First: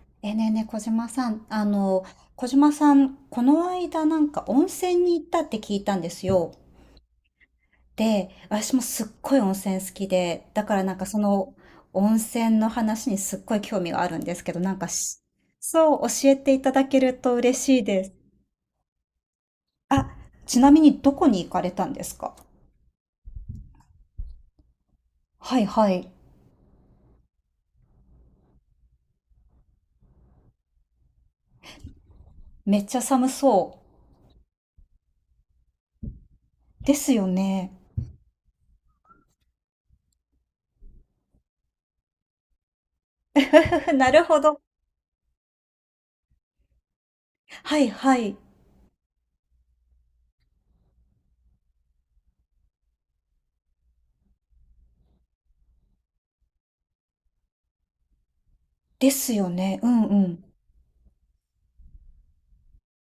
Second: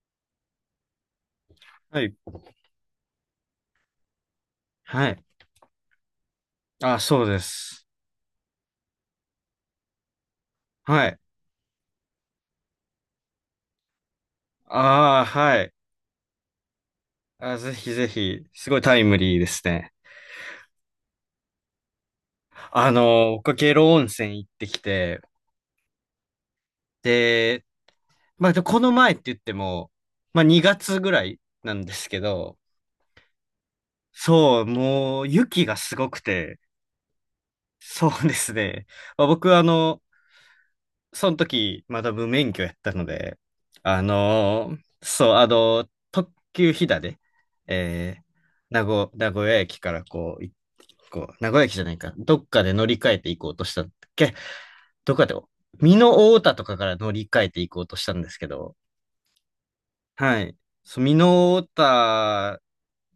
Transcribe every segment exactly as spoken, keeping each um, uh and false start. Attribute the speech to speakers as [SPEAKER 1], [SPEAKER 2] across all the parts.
[SPEAKER 1] ねえねえねえ、小島さん、あ
[SPEAKER 2] は
[SPEAKER 1] の、
[SPEAKER 2] い。
[SPEAKER 1] 小島さん、この間なんか温泉
[SPEAKER 2] は
[SPEAKER 1] に
[SPEAKER 2] い。
[SPEAKER 1] 行ったって聞いたんですよ。
[SPEAKER 2] あ、そうです。
[SPEAKER 1] で、私もすっごい温泉好きで、だからなんか
[SPEAKER 2] は
[SPEAKER 1] そ
[SPEAKER 2] い。
[SPEAKER 1] の温泉の話にすっごい興味があるんですけど、なんかし、
[SPEAKER 2] ああ、はい。
[SPEAKER 1] そう教えていただけると
[SPEAKER 2] あ、
[SPEAKER 1] 嬉
[SPEAKER 2] ぜ
[SPEAKER 1] しい
[SPEAKER 2] ひ
[SPEAKER 1] で
[SPEAKER 2] ぜ
[SPEAKER 1] す。
[SPEAKER 2] ひ、すごいタイムリーですね。
[SPEAKER 1] あ、ちなみにどこに行かれたんですか？
[SPEAKER 2] あの、僕、下呂温泉行ってきて、
[SPEAKER 1] はいはい。
[SPEAKER 2] で、まあ、でこの前って言っても、まあ、にがつぐらいなんですけど、
[SPEAKER 1] めっちゃ寒そ
[SPEAKER 2] そう、もう、雪がすごくて、
[SPEAKER 1] う。ですよね。
[SPEAKER 2] そうですね。まあ、僕、あの、その時、まだ無免許やったの で、
[SPEAKER 1] ふふ
[SPEAKER 2] あ
[SPEAKER 1] なるほど。
[SPEAKER 2] のーそう、あのー特急ひだで、
[SPEAKER 1] はい
[SPEAKER 2] え
[SPEAKER 1] は
[SPEAKER 2] ー、
[SPEAKER 1] い。
[SPEAKER 2] 名古、名古屋駅からこう、いこう、名古屋駅じゃないか、どっかで乗り換えていこうとしたんだっけ、どっかで、美濃太田とかから乗り換えていこうとしたんですけど、
[SPEAKER 1] ですよね。うんう
[SPEAKER 2] は
[SPEAKER 1] ん。
[SPEAKER 2] い。そう、美濃太田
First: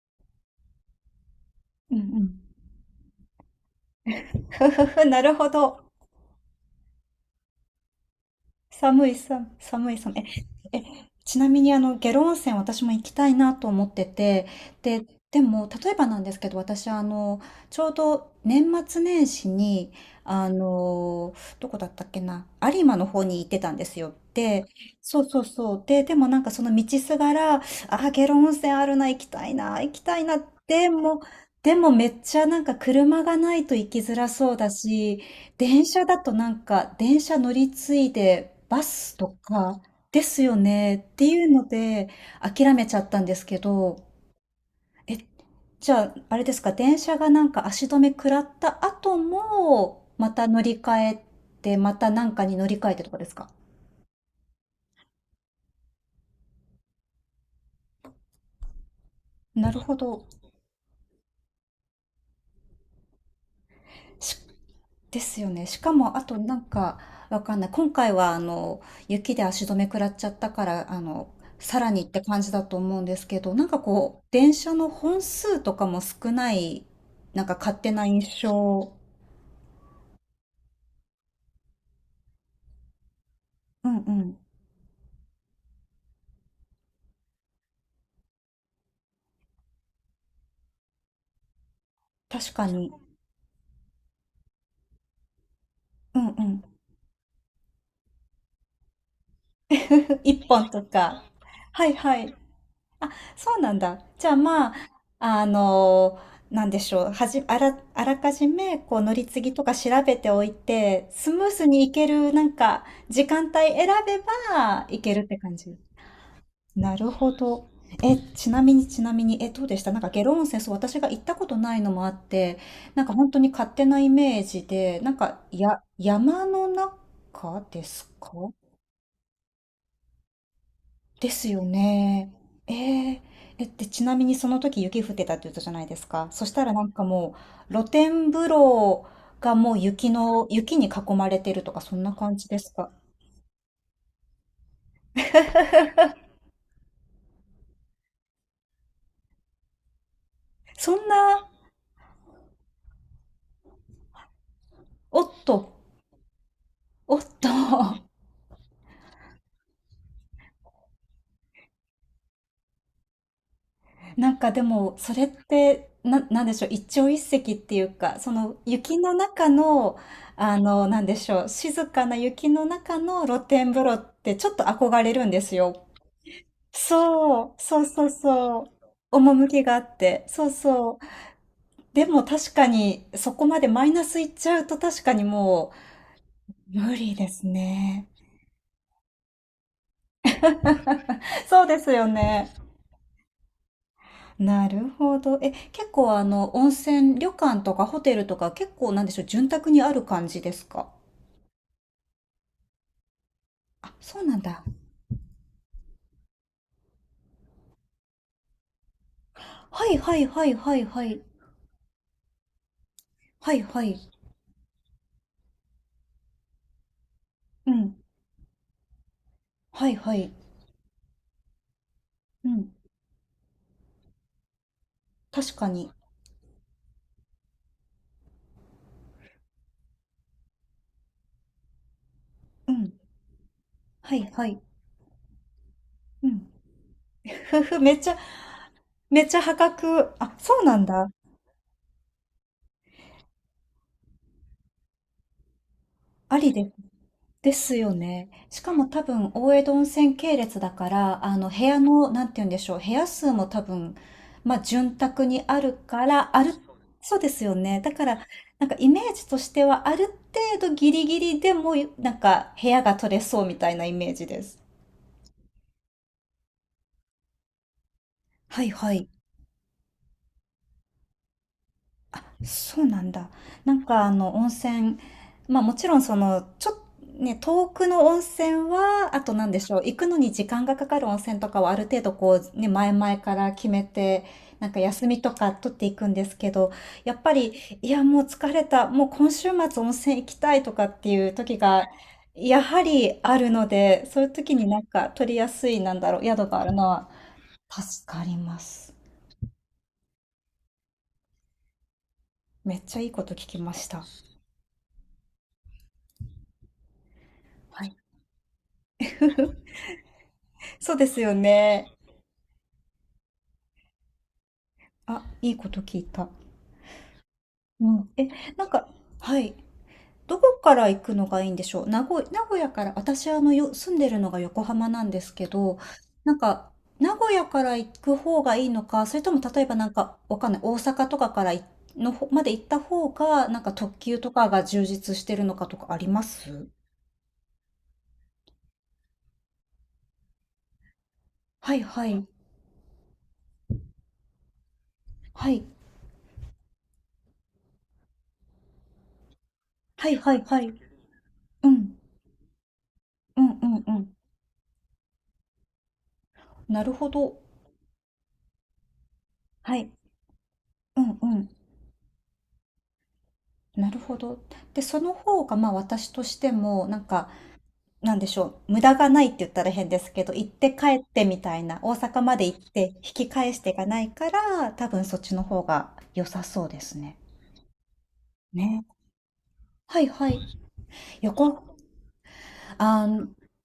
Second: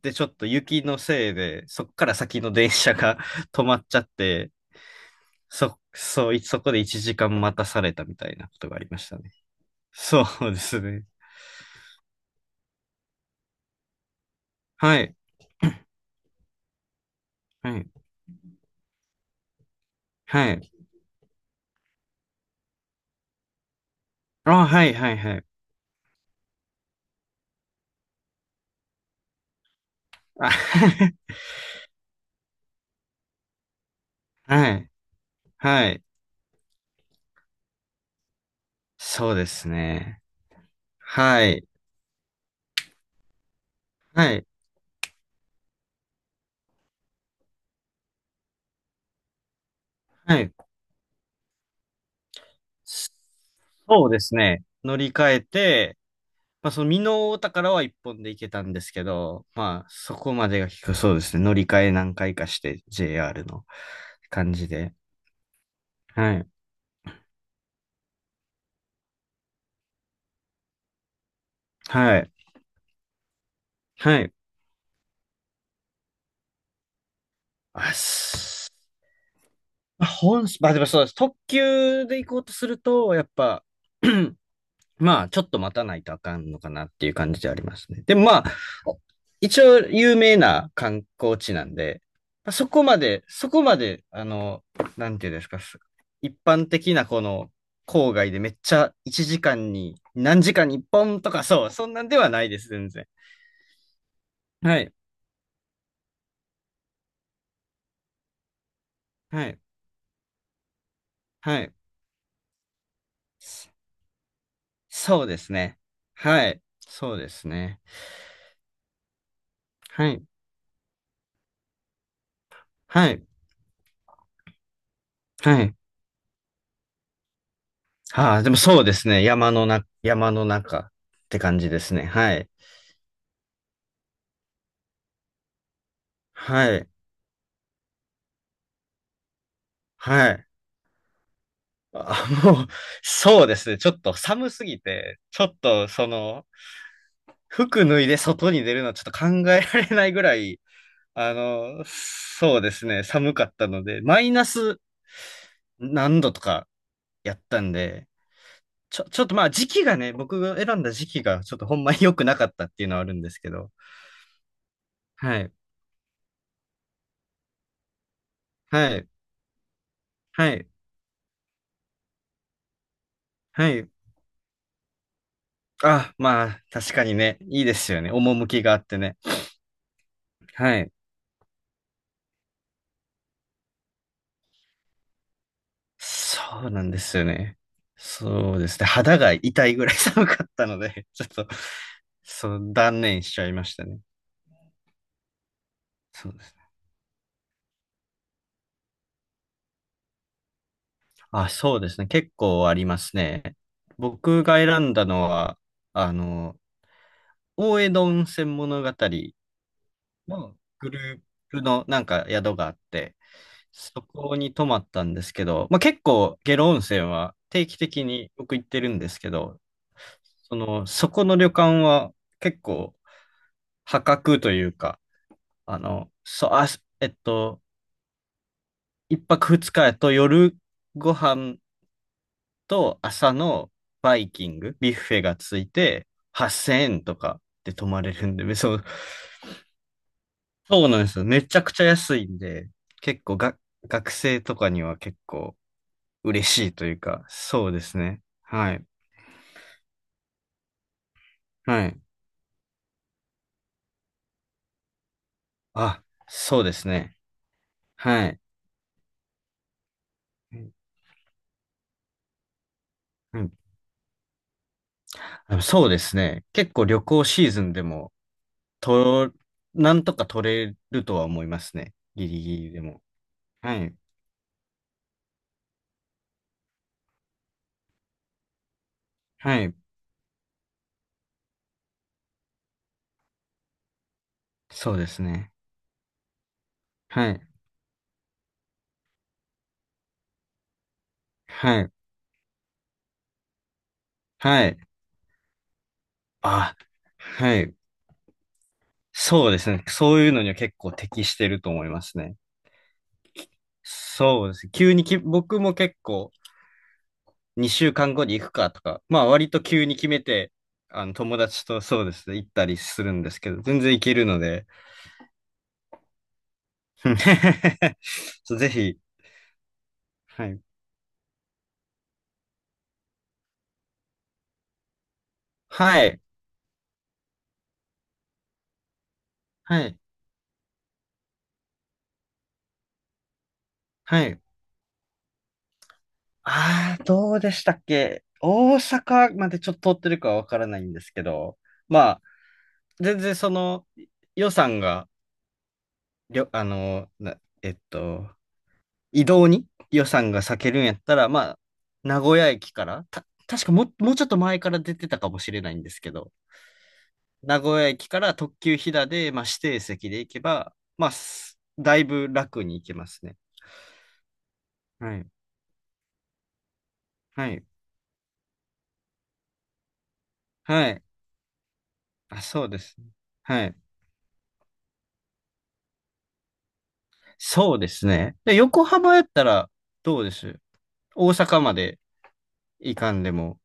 [SPEAKER 2] でちょっと雪のせいで、そっ
[SPEAKER 1] うんう
[SPEAKER 2] から先の
[SPEAKER 1] ん。
[SPEAKER 2] 電車が 止まっちゃっ て、
[SPEAKER 1] ふふふ、なるほ
[SPEAKER 2] そ、
[SPEAKER 1] ど。
[SPEAKER 2] そう、いそこでいちじかん待たされたみたいなことがありま
[SPEAKER 1] 寒
[SPEAKER 2] し
[SPEAKER 1] い
[SPEAKER 2] たね。
[SPEAKER 1] 寒い、寒い寒い。
[SPEAKER 2] そうで
[SPEAKER 1] え、
[SPEAKER 2] す
[SPEAKER 1] え、
[SPEAKER 2] ね。
[SPEAKER 1] ちなみにあの、下呂温泉私も行きたいなと思ってて、
[SPEAKER 2] は
[SPEAKER 1] で、
[SPEAKER 2] い。
[SPEAKER 1] でも、例えばなんですけど、私あの、
[SPEAKER 2] は
[SPEAKER 1] ちょ
[SPEAKER 2] い。
[SPEAKER 1] うど年末年始に、あ
[SPEAKER 2] はい。
[SPEAKER 1] の、どこだったっけな、有馬の方に行ってたんですよ。で、
[SPEAKER 2] あ、はい、はい、
[SPEAKER 1] そう
[SPEAKER 2] は
[SPEAKER 1] そう
[SPEAKER 2] い。
[SPEAKER 1] そう。で、でもなんかその道すがら、あー、下呂温泉あるな、行きたいな、行きたいな、
[SPEAKER 2] あ
[SPEAKER 1] でも、でもめっちゃなんか車がないと行きづらそうだ
[SPEAKER 2] はい。
[SPEAKER 1] し、電
[SPEAKER 2] はい。
[SPEAKER 1] 車だとなんか、電車乗り継いでバスと
[SPEAKER 2] そうです
[SPEAKER 1] かで
[SPEAKER 2] ね。
[SPEAKER 1] すよねって
[SPEAKER 2] は
[SPEAKER 1] いう
[SPEAKER 2] い。
[SPEAKER 1] ので諦めちゃったんですけど、
[SPEAKER 2] はい。
[SPEAKER 1] え、じゃあ、あれですか、電車がなんか足止め食らった後も、ま
[SPEAKER 2] は
[SPEAKER 1] た
[SPEAKER 2] い。
[SPEAKER 1] 乗り換えて、またなんかに乗り換えてとかですか？
[SPEAKER 2] そうですね。乗り換えて、まあ、その美濃太田からはいっぽんで行けたんですけど、
[SPEAKER 1] なる
[SPEAKER 2] まあ、
[SPEAKER 1] ほ
[SPEAKER 2] そ
[SPEAKER 1] ど。
[SPEAKER 2] こまでが結構そうですね。乗り換え何回かして、ジェーアール の感じで。
[SPEAKER 1] ですよね。しかも、あ
[SPEAKER 2] は
[SPEAKER 1] と
[SPEAKER 2] い。
[SPEAKER 1] なんか、わかんない。今回は、あの、雪で足止め食らっちゃったから、あの、さらにっ
[SPEAKER 2] は
[SPEAKER 1] て
[SPEAKER 2] い。
[SPEAKER 1] 感じだと思うんですけど、なんか
[SPEAKER 2] は
[SPEAKER 1] こう、
[SPEAKER 2] い。
[SPEAKER 1] 電車の本数とかも少ない、なんか勝手
[SPEAKER 2] あ、
[SPEAKER 1] な印
[SPEAKER 2] す
[SPEAKER 1] 象。
[SPEAKER 2] まあ、本、まあ、でもそうです。特急で行こうとすると、やっぱ、
[SPEAKER 1] うんうん。
[SPEAKER 2] まあ、ちょっと待たないとあかんのかなっていう感じでありますね。でもまあ、一応有名な観光地なんで、
[SPEAKER 1] 確
[SPEAKER 2] そ
[SPEAKER 1] か
[SPEAKER 2] こ
[SPEAKER 1] に。
[SPEAKER 2] まで、そこまで、あの、なんていうんですか、す
[SPEAKER 1] うんう
[SPEAKER 2] 一
[SPEAKER 1] ん。
[SPEAKER 2] 般的なこの郊外でめっちゃいちじかんに
[SPEAKER 1] 一
[SPEAKER 2] 何時間
[SPEAKER 1] 本
[SPEAKER 2] に1
[SPEAKER 1] と
[SPEAKER 2] 本
[SPEAKER 1] か。
[SPEAKER 2] とかそう、
[SPEAKER 1] は
[SPEAKER 2] そん
[SPEAKER 1] い
[SPEAKER 2] なんで
[SPEAKER 1] は
[SPEAKER 2] は
[SPEAKER 1] い。
[SPEAKER 2] ないです、全然。
[SPEAKER 1] そうなんだ。じゃあま
[SPEAKER 2] は
[SPEAKER 1] あ、
[SPEAKER 2] い、
[SPEAKER 1] あの、なんでしょう。はじ、あら、あらかじめ、こう、乗り継
[SPEAKER 2] は
[SPEAKER 1] ぎ
[SPEAKER 2] い、
[SPEAKER 1] とか調べておいて、スムー
[SPEAKER 2] は
[SPEAKER 1] ス
[SPEAKER 2] い。
[SPEAKER 1] に行ける、なんか、時間帯
[SPEAKER 2] そ
[SPEAKER 1] 選べば、行ける
[SPEAKER 2] そ
[SPEAKER 1] っ
[SPEAKER 2] う
[SPEAKER 1] て
[SPEAKER 2] です
[SPEAKER 1] 感じ。
[SPEAKER 2] ね。はい、
[SPEAKER 1] なる
[SPEAKER 2] そうで
[SPEAKER 1] ほ
[SPEAKER 2] す
[SPEAKER 1] ど。
[SPEAKER 2] ね。
[SPEAKER 1] え、ちなみに、ちなみに、え、どうでしたなんか、
[SPEAKER 2] は
[SPEAKER 1] 下
[SPEAKER 2] い、
[SPEAKER 1] 呂温泉、そう、私が行ったことないのもあって、なん
[SPEAKER 2] は
[SPEAKER 1] か、
[SPEAKER 2] い、
[SPEAKER 1] 本当に勝手なイメージで、なんか、
[SPEAKER 2] はい。
[SPEAKER 1] や、山の中ですか？
[SPEAKER 2] ああ、でもそうですね。山のな、山の中っ
[SPEAKER 1] で
[SPEAKER 2] て
[SPEAKER 1] す
[SPEAKER 2] 感
[SPEAKER 1] よ
[SPEAKER 2] じですね。
[SPEAKER 1] ね。
[SPEAKER 2] はい。
[SPEAKER 1] えええ、で、ちなみにその時雪降ってたって言ったじゃないですか。そしたら
[SPEAKER 2] は
[SPEAKER 1] な
[SPEAKER 2] い。
[SPEAKER 1] んかもう露天風呂がもう雪
[SPEAKER 2] は
[SPEAKER 1] の、
[SPEAKER 2] い。
[SPEAKER 1] 雪に囲まれてるとかそんな
[SPEAKER 2] あ、
[SPEAKER 1] 感じで
[SPEAKER 2] もう、
[SPEAKER 1] すか。
[SPEAKER 2] そうですね。ちょっと寒すぎて、ちょっとその、服脱いで外に出るのはちょっと考えられないぐらい、
[SPEAKER 1] そん
[SPEAKER 2] あ
[SPEAKER 1] な、
[SPEAKER 2] の、そうですね。寒かったので、マイナス
[SPEAKER 1] おっと、
[SPEAKER 2] 何度とか
[SPEAKER 1] おっ
[SPEAKER 2] やっ
[SPEAKER 1] と、
[SPEAKER 2] たんで、ちょ、ちょっとまあ時期がね、僕が選んだ時期がちょっとほんまに良くなかったっていうのはあるんですけど、
[SPEAKER 1] なんかでもそれっ
[SPEAKER 2] はい。
[SPEAKER 1] て、な、なんでしょう、一朝一夕っていうか、その雪
[SPEAKER 2] はい。
[SPEAKER 1] の中の、
[SPEAKER 2] は
[SPEAKER 1] あ
[SPEAKER 2] い。
[SPEAKER 1] の、なんでしょう、静かな雪の中の露
[SPEAKER 2] は
[SPEAKER 1] 天風
[SPEAKER 2] い。
[SPEAKER 1] 呂ってちょっと憧れるんですよ。
[SPEAKER 2] あ、まあ、確かにね、
[SPEAKER 1] そう、
[SPEAKER 2] いいで
[SPEAKER 1] そう
[SPEAKER 2] すよ
[SPEAKER 1] そう
[SPEAKER 2] ね。
[SPEAKER 1] そ
[SPEAKER 2] 趣
[SPEAKER 1] う。
[SPEAKER 2] があってね。
[SPEAKER 1] 趣があって。そう
[SPEAKER 2] はい。
[SPEAKER 1] そう。でも確かに、そこまでマイナスいっちゃうと確かにも
[SPEAKER 2] そう
[SPEAKER 1] う、
[SPEAKER 2] なん
[SPEAKER 1] 無
[SPEAKER 2] で
[SPEAKER 1] 理
[SPEAKER 2] すよ
[SPEAKER 1] です
[SPEAKER 2] ね。
[SPEAKER 1] ね。
[SPEAKER 2] そうですね。肌が痛いぐらい 寒かったので、ちょっと、
[SPEAKER 1] そうですよね。
[SPEAKER 2] そう、断念しちゃいましたね。
[SPEAKER 1] なるほど。え、結構あ
[SPEAKER 2] そうで
[SPEAKER 1] の、
[SPEAKER 2] すね。
[SPEAKER 1] 温泉、旅館とかホテルとか結構なんでしょう、潤沢にある感じですか？
[SPEAKER 2] あ、そうですね。結構ありますね。
[SPEAKER 1] あ、そうなん
[SPEAKER 2] 僕が
[SPEAKER 1] だ。
[SPEAKER 2] 選んだのは、あの、大江戸温泉物語
[SPEAKER 1] はいはいはい
[SPEAKER 2] の
[SPEAKER 1] はい
[SPEAKER 2] グル
[SPEAKER 1] はい。
[SPEAKER 2] ープのなんか宿があって、
[SPEAKER 1] はいはい。
[SPEAKER 2] そこに泊まったんですけど、まあ、結構下呂温泉は定
[SPEAKER 1] う
[SPEAKER 2] 期
[SPEAKER 1] ん。
[SPEAKER 2] 的に僕行ってるんですけど、
[SPEAKER 1] はいはい。
[SPEAKER 2] その、そこの旅館は
[SPEAKER 1] う
[SPEAKER 2] 結
[SPEAKER 1] ん。
[SPEAKER 2] 構破格というか、
[SPEAKER 1] 確か
[SPEAKER 2] あ
[SPEAKER 1] に。
[SPEAKER 2] の、そう、あ、えっと、いっぱくふつかやと夜ご飯
[SPEAKER 1] うん。
[SPEAKER 2] と朝の
[SPEAKER 1] は
[SPEAKER 2] バ
[SPEAKER 1] い
[SPEAKER 2] イ
[SPEAKER 1] は
[SPEAKER 2] キン
[SPEAKER 1] い。
[SPEAKER 2] グ、ビュッフェがついて
[SPEAKER 1] うん。
[SPEAKER 2] はっせんえんとか
[SPEAKER 1] ふ
[SPEAKER 2] で
[SPEAKER 1] ふ、
[SPEAKER 2] 泊
[SPEAKER 1] めっ
[SPEAKER 2] ま
[SPEAKER 1] ち
[SPEAKER 2] れ
[SPEAKER 1] ゃ、
[SPEAKER 2] るんで、めそう、
[SPEAKER 1] めっちゃ破格。あ、そうなん
[SPEAKER 2] そうなんで
[SPEAKER 1] だ。
[SPEAKER 2] すよ。めちゃくちゃ安いんで、結構が、学生とかには結構
[SPEAKER 1] あ
[SPEAKER 2] 嬉
[SPEAKER 1] り
[SPEAKER 2] し
[SPEAKER 1] で、
[SPEAKER 2] いというか、
[SPEAKER 1] で
[SPEAKER 2] そう
[SPEAKER 1] す
[SPEAKER 2] で
[SPEAKER 1] よ
[SPEAKER 2] すね。
[SPEAKER 1] ね。しか
[SPEAKER 2] はい。
[SPEAKER 1] も多分、大江戸温泉系列だから、あの、部屋
[SPEAKER 2] はい。
[SPEAKER 1] の、なんて言うんでしょう、部屋数も多分、まあ、潤沢にある
[SPEAKER 2] あ、
[SPEAKER 1] から、ある、
[SPEAKER 2] そうですね。
[SPEAKER 1] そうですよね。だから、
[SPEAKER 2] はい。
[SPEAKER 1] なんかイメージとしては、ある程度ギリギリでも、なんか、部屋が取れそうみたいなイメージです。
[SPEAKER 2] うん、そうですね。結構旅行シーズンでも、
[SPEAKER 1] はいはい。
[SPEAKER 2] と、なんとか取れるとは思いますね。ギリギリで
[SPEAKER 1] そうな
[SPEAKER 2] も。
[SPEAKER 1] んだ。な
[SPEAKER 2] は
[SPEAKER 1] ん
[SPEAKER 2] い。
[SPEAKER 1] かあの温泉、まあもちろんそのちょっとね、遠くの温泉は、あとなんで
[SPEAKER 2] は
[SPEAKER 1] し
[SPEAKER 2] い。
[SPEAKER 1] ょう、行くのに時間がかかる温泉とかはある程度こうね、前々から決めて、なんか
[SPEAKER 2] そう
[SPEAKER 1] 休
[SPEAKER 2] で
[SPEAKER 1] み
[SPEAKER 2] す
[SPEAKER 1] とか
[SPEAKER 2] ね。
[SPEAKER 1] 取っていくんですけど、やっ
[SPEAKER 2] は
[SPEAKER 1] ぱ
[SPEAKER 2] い。
[SPEAKER 1] り、いやもう疲れた、もう今週末温泉行きたいとかっていう時
[SPEAKER 2] は
[SPEAKER 1] が、
[SPEAKER 2] い。
[SPEAKER 1] やはりあるので、そういう時に
[SPEAKER 2] はい。
[SPEAKER 1] なんか取りやすい、なんだろう、宿がある
[SPEAKER 2] あ、
[SPEAKER 1] のは
[SPEAKER 2] はい。
[SPEAKER 1] 助かります。
[SPEAKER 2] そうですね。そういうのには結構適してると思いますね。
[SPEAKER 1] めっちゃいいこと聞きました。
[SPEAKER 2] そうです。急にき、僕も結構2
[SPEAKER 1] は
[SPEAKER 2] 週
[SPEAKER 1] い。
[SPEAKER 2] 間後に行くかとか、まあ割と急に決めて、
[SPEAKER 1] そう
[SPEAKER 2] あ
[SPEAKER 1] で
[SPEAKER 2] の
[SPEAKER 1] すよ
[SPEAKER 2] 友達と
[SPEAKER 1] ね。
[SPEAKER 2] そうですね、行ったりするんですけど、全然行けるので、
[SPEAKER 1] あ、いいこと聞いた。うん。え、
[SPEAKER 2] そう
[SPEAKER 1] なん
[SPEAKER 2] ぜ
[SPEAKER 1] か、
[SPEAKER 2] ひ、
[SPEAKER 1] はい。ど
[SPEAKER 2] は
[SPEAKER 1] こ
[SPEAKER 2] い。
[SPEAKER 1] から行くのがいいんでしょう。名古、名古屋から、私あのよ、住んでるのが横浜なんですけど、
[SPEAKER 2] はい。
[SPEAKER 1] なんか、名古屋から行く方がいいのか、それとも例えば
[SPEAKER 2] は
[SPEAKER 1] なん
[SPEAKER 2] い。
[SPEAKER 1] か、わかんない、大阪とかからいの方まで行った方が、なんか特急
[SPEAKER 2] は
[SPEAKER 1] と
[SPEAKER 2] い。
[SPEAKER 1] かが充実してるのかとかあります？
[SPEAKER 2] ああ、どうでしたっけ大阪までちょっと通ってるかはわからないんですけど、
[SPEAKER 1] はいは
[SPEAKER 2] まあ、
[SPEAKER 1] い。
[SPEAKER 2] 全然その予算が、
[SPEAKER 1] はい。
[SPEAKER 2] りょ、あの、な、えっと、移動に予
[SPEAKER 1] はい
[SPEAKER 2] 算
[SPEAKER 1] は
[SPEAKER 2] が
[SPEAKER 1] い
[SPEAKER 2] 割
[SPEAKER 1] はい。
[SPEAKER 2] けるんやったら、まあ、
[SPEAKER 1] うん。
[SPEAKER 2] 名古屋駅から、た、
[SPEAKER 1] うん
[SPEAKER 2] 確
[SPEAKER 1] う
[SPEAKER 2] か
[SPEAKER 1] ん
[SPEAKER 2] も
[SPEAKER 1] う
[SPEAKER 2] う、も
[SPEAKER 1] ん。
[SPEAKER 2] うちょっと前から出てたかもしれないんですけど、
[SPEAKER 1] なるほど。
[SPEAKER 2] 名古屋駅から特急ひだで、まあ、指
[SPEAKER 1] は
[SPEAKER 2] 定
[SPEAKER 1] い。
[SPEAKER 2] 席で行けば、
[SPEAKER 1] う
[SPEAKER 2] まあ、
[SPEAKER 1] ん
[SPEAKER 2] すだいぶ楽に行けますね。
[SPEAKER 1] なるほど。で、その
[SPEAKER 2] はい。
[SPEAKER 1] 方が、まあ、私としても、なんか、
[SPEAKER 2] はい。
[SPEAKER 1] なんでしょう、無駄がないって言ったら変ですけど、行って
[SPEAKER 2] は
[SPEAKER 1] 帰っ
[SPEAKER 2] い。
[SPEAKER 1] てみたいな、大阪ま
[SPEAKER 2] あ、
[SPEAKER 1] で行
[SPEAKER 2] そう
[SPEAKER 1] っ
[SPEAKER 2] で
[SPEAKER 1] て
[SPEAKER 2] す
[SPEAKER 1] 引
[SPEAKER 2] ね。
[SPEAKER 1] き返し
[SPEAKER 2] は
[SPEAKER 1] て
[SPEAKER 2] い。
[SPEAKER 1] がないから、多分そっちの方が良さそうですね。
[SPEAKER 2] そうですね。で、
[SPEAKER 1] ね。
[SPEAKER 2] 横浜やったら
[SPEAKER 1] はい
[SPEAKER 2] どう
[SPEAKER 1] は
[SPEAKER 2] で
[SPEAKER 1] い。
[SPEAKER 2] す、大阪ま
[SPEAKER 1] 横、
[SPEAKER 2] で行
[SPEAKER 1] あ
[SPEAKER 2] かん
[SPEAKER 1] ー、
[SPEAKER 2] でも。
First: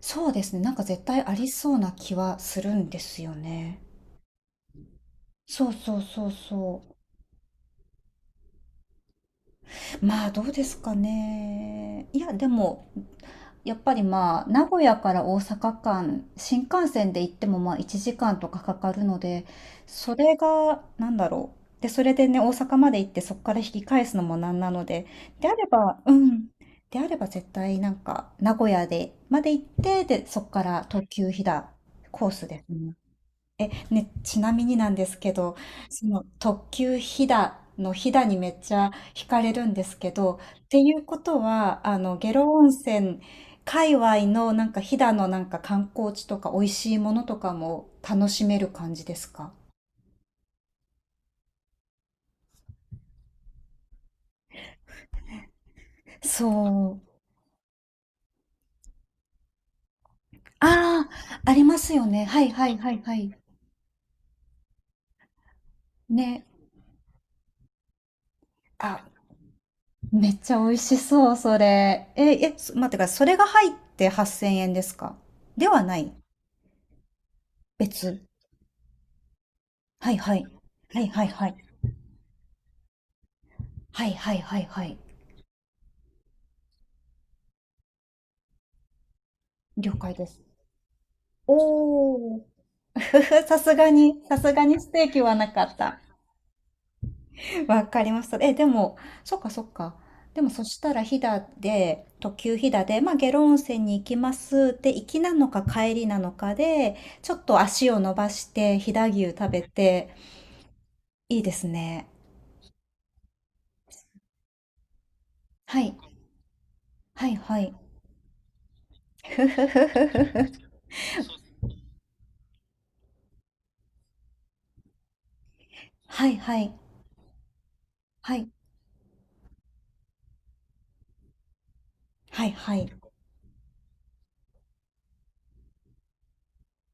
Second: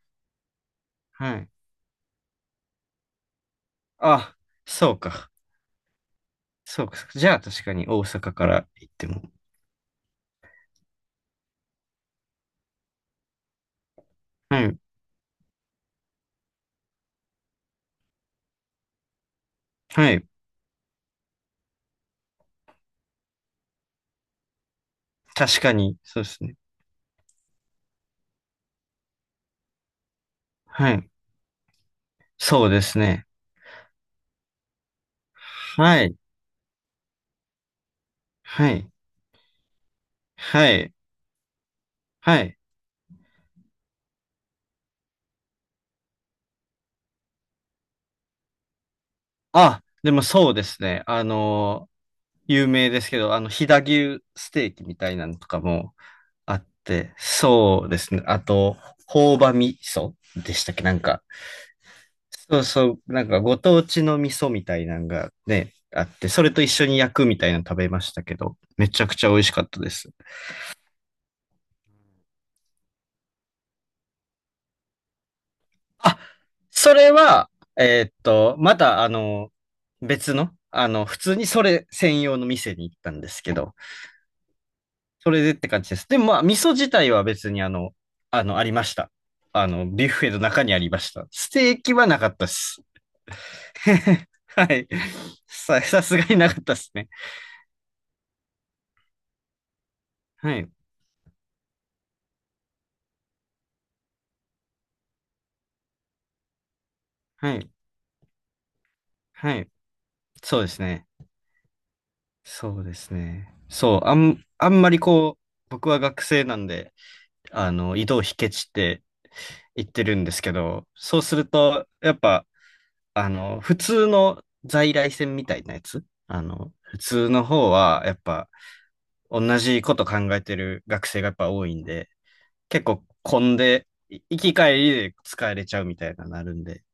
[SPEAKER 1] そうですね。なんか絶対あ
[SPEAKER 2] は
[SPEAKER 1] り
[SPEAKER 2] い。
[SPEAKER 1] そうな気はするんですよね。
[SPEAKER 2] あ、そうか。
[SPEAKER 1] そうそうそうそ
[SPEAKER 2] そうか。じゃあ確かに大阪から行っても。
[SPEAKER 1] う。まあ、どうですかね。いや、でも、やっぱりまあ、
[SPEAKER 2] は
[SPEAKER 1] 名
[SPEAKER 2] い。
[SPEAKER 1] 古屋から大阪間、新幹線で行ってもまあいちじかんとかかかるので、
[SPEAKER 2] は
[SPEAKER 1] そ
[SPEAKER 2] い。
[SPEAKER 1] れが、なんだろう。で、それでね、大阪まで行ってそこから引き返すのもなんなので、であ
[SPEAKER 2] 確
[SPEAKER 1] れ
[SPEAKER 2] かに。
[SPEAKER 1] ば、う
[SPEAKER 2] そうです
[SPEAKER 1] ん。
[SPEAKER 2] ね。
[SPEAKER 1] であれば絶対なんか、名古屋で、まで行って、で、そこから
[SPEAKER 2] は
[SPEAKER 1] 特
[SPEAKER 2] い。
[SPEAKER 1] 急飛騨コースで
[SPEAKER 2] そう
[SPEAKER 1] す
[SPEAKER 2] で
[SPEAKER 1] ね。
[SPEAKER 2] すね。
[SPEAKER 1] ね、ちなみになんですけど、
[SPEAKER 2] は
[SPEAKER 1] そ
[SPEAKER 2] い。
[SPEAKER 1] の特急ひだのひだにめっ
[SPEAKER 2] は
[SPEAKER 1] ちゃ
[SPEAKER 2] い。
[SPEAKER 1] 惹かれるんですけど、
[SPEAKER 2] は
[SPEAKER 1] ってい
[SPEAKER 2] い。
[SPEAKER 1] うことは、あの、下
[SPEAKER 2] は
[SPEAKER 1] 呂
[SPEAKER 2] い。
[SPEAKER 1] 温泉界隈のなんかひだのなんか観光地とか美味しいものとかも楽しめる感じですか？
[SPEAKER 2] あ、でもそうですね。あのー有名ですけど、あの、飛騨牛ステーキみたいなのとかもあっ
[SPEAKER 1] そう。
[SPEAKER 2] て、そうですね。あと、朴葉味噌でしたっけなん
[SPEAKER 1] ああ、
[SPEAKER 2] か、
[SPEAKER 1] ありますよね。はい
[SPEAKER 2] そう
[SPEAKER 1] はい
[SPEAKER 2] そ
[SPEAKER 1] はい
[SPEAKER 2] う、
[SPEAKER 1] は
[SPEAKER 2] なん
[SPEAKER 1] い。
[SPEAKER 2] かご当地の味噌みたいなのがね、あって、そ
[SPEAKER 1] ね。
[SPEAKER 2] れと一緒に焼くみたいなの食べましたけど、め
[SPEAKER 1] あ、
[SPEAKER 2] ちゃくちゃ美味しかったです。
[SPEAKER 1] めっちゃ美味しそう、それ。え、え、そ待ってください。それが入ってはっせんえんですか？ではない。
[SPEAKER 2] あ、それは、
[SPEAKER 1] 別。
[SPEAKER 2] えーっと、またあの、
[SPEAKER 1] はい
[SPEAKER 2] 別
[SPEAKER 1] はい。
[SPEAKER 2] の、あ
[SPEAKER 1] は
[SPEAKER 2] の、
[SPEAKER 1] い
[SPEAKER 2] 普
[SPEAKER 1] はい
[SPEAKER 2] 通に
[SPEAKER 1] はい。
[SPEAKER 2] それ専用の店に行ったんですけど、
[SPEAKER 1] はいはいはいはい。
[SPEAKER 2] それでって感じです。でもまあ、味噌自体は別にあの、あの、ありました。あの、
[SPEAKER 1] 了
[SPEAKER 2] ビュッ
[SPEAKER 1] 解で
[SPEAKER 2] フェの
[SPEAKER 1] す。
[SPEAKER 2] 中にありました。ステーキはなか
[SPEAKER 1] お
[SPEAKER 2] っ
[SPEAKER 1] お、
[SPEAKER 2] たです。
[SPEAKER 1] さすがに、さすが
[SPEAKER 2] は
[SPEAKER 1] に
[SPEAKER 2] い。
[SPEAKER 1] ステーキはなかっ
[SPEAKER 2] さ、
[SPEAKER 1] た。
[SPEAKER 2] さすがになかったですね。
[SPEAKER 1] わかりました。え、でも、そっかそっか。でも
[SPEAKER 2] は
[SPEAKER 1] そ
[SPEAKER 2] い。
[SPEAKER 1] したら飛騨で、特急飛騨で、まあ、下呂温泉に行きますで行きなのか帰りなのかで、ちょっ
[SPEAKER 2] は
[SPEAKER 1] と
[SPEAKER 2] い。
[SPEAKER 1] 足を伸ばして飛騨牛食
[SPEAKER 2] は
[SPEAKER 1] べ
[SPEAKER 2] い。
[SPEAKER 1] て、
[SPEAKER 2] そうですね。
[SPEAKER 1] いいですね。
[SPEAKER 2] そうですね。そう、あん、あんまりこう、
[SPEAKER 1] は
[SPEAKER 2] 僕
[SPEAKER 1] い、
[SPEAKER 2] は学生なんで、
[SPEAKER 1] はい、は
[SPEAKER 2] あ
[SPEAKER 1] い。
[SPEAKER 2] の、移動費ケチって言ってるんですけ ど、そうすると、やっぱ、あの、普通の在来線みたいなやつ、
[SPEAKER 1] はい、
[SPEAKER 2] あ
[SPEAKER 1] はい、
[SPEAKER 2] の、普通の方は、やっ
[SPEAKER 1] は
[SPEAKER 2] ぱ、
[SPEAKER 1] い、
[SPEAKER 2] 同じこと考えてる学生がやっぱ多いんで、
[SPEAKER 1] はい、は
[SPEAKER 2] 結
[SPEAKER 1] い。
[SPEAKER 2] 構混んで、い行き帰りで使えれちゃうみたいななるんで、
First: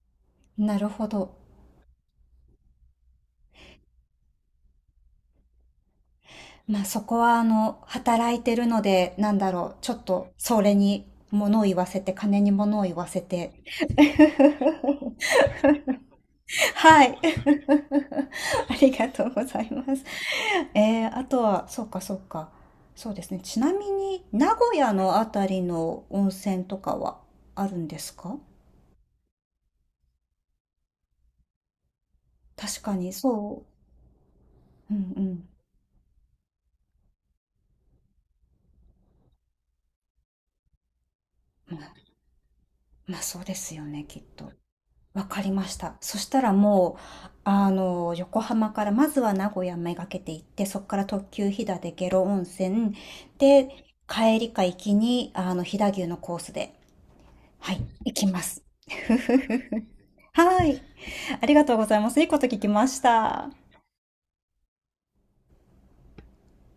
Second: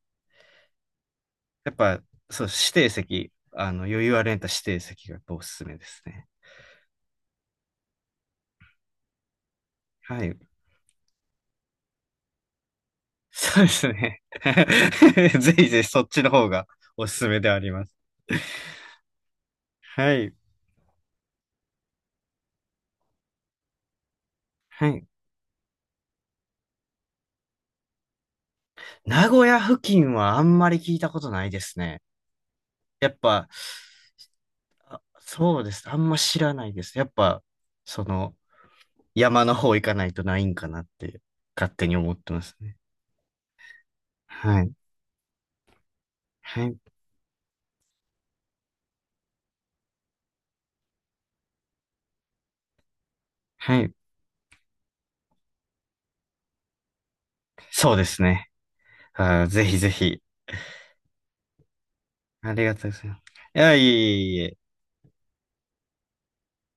[SPEAKER 1] なるほど。
[SPEAKER 2] やっぱ、そう、指定席、あの、余裕あるんやったら指定席がやっぱおすすめですね。
[SPEAKER 1] まあそこはあの、働いてるので、なんだろう、ちょっ
[SPEAKER 2] は
[SPEAKER 1] と
[SPEAKER 2] い。
[SPEAKER 1] それに物を言わせて、金に物を言わせて。
[SPEAKER 2] そうですね。ぜひぜひそっちの方が
[SPEAKER 1] は
[SPEAKER 2] お
[SPEAKER 1] い。
[SPEAKER 2] すす めではあります。
[SPEAKER 1] ありがとうございます。
[SPEAKER 2] はい。
[SPEAKER 1] えー、あとは、そうかそうか。そうですね。ちなみに、名古
[SPEAKER 2] は
[SPEAKER 1] 屋
[SPEAKER 2] い。
[SPEAKER 1] のあたりの温泉とかはあるんですか？
[SPEAKER 2] 名古屋付近はあんまり聞いたことないですね。
[SPEAKER 1] 確か
[SPEAKER 2] や
[SPEAKER 1] に、
[SPEAKER 2] っぱ、
[SPEAKER 1] そう。うんうん。
[SPEAKER 2] そうです。あんま知らないです。やっぱ、その、山の方行かないとないんかなって勝
[SPEAKER 1] ま
[SPEAKER 2] 手
[SPEAKER 1] あ、
[SPEAKER 2] に思ってますね。
[SPEAKER 1] まあそうですよね、きっと。
[SPEAKER 2] はい。
[SPEAKER 1] わかりました。そしたら
[SPEAKER 2] はい。
[SPEAKER 1] もう、あの、横浜から、まずは名古屋めがけて行って、そこから特急飛騨で下呂温泉、
[SPEAKER 2] は
[SPEAKER 1] で、
[SPEAKER 2] い。
[SPEAKER 1] 帰りか行きに、あの、飛騨牛のコースで、はい、
[SPEAKER 2] そうで
[SPEAKER 1] 行
[SPEAKER 2] す
[SPEAKER 1] きま
[SPEAKER 2] ね。
[SPEAKER 1] す。
[SPEAKER 2] あー、ぜひぜひ。
[SPEAKER 1] はい、ありがとうございます。いいこと
[SPEAKER 2] あ
[SPEAKER 1] 聞
[SPEAKER 2] り
[SPEAKER 1] き
[SPEAKER 2] が
[SPEAKER 1] ま
[SPEAKER 2] とうご
[SPEAKER 1] し
[SPEAKER 2] ざいます。
[SPEAKER 1] た。
[SPEAKER 2] いや、いえいえいえ。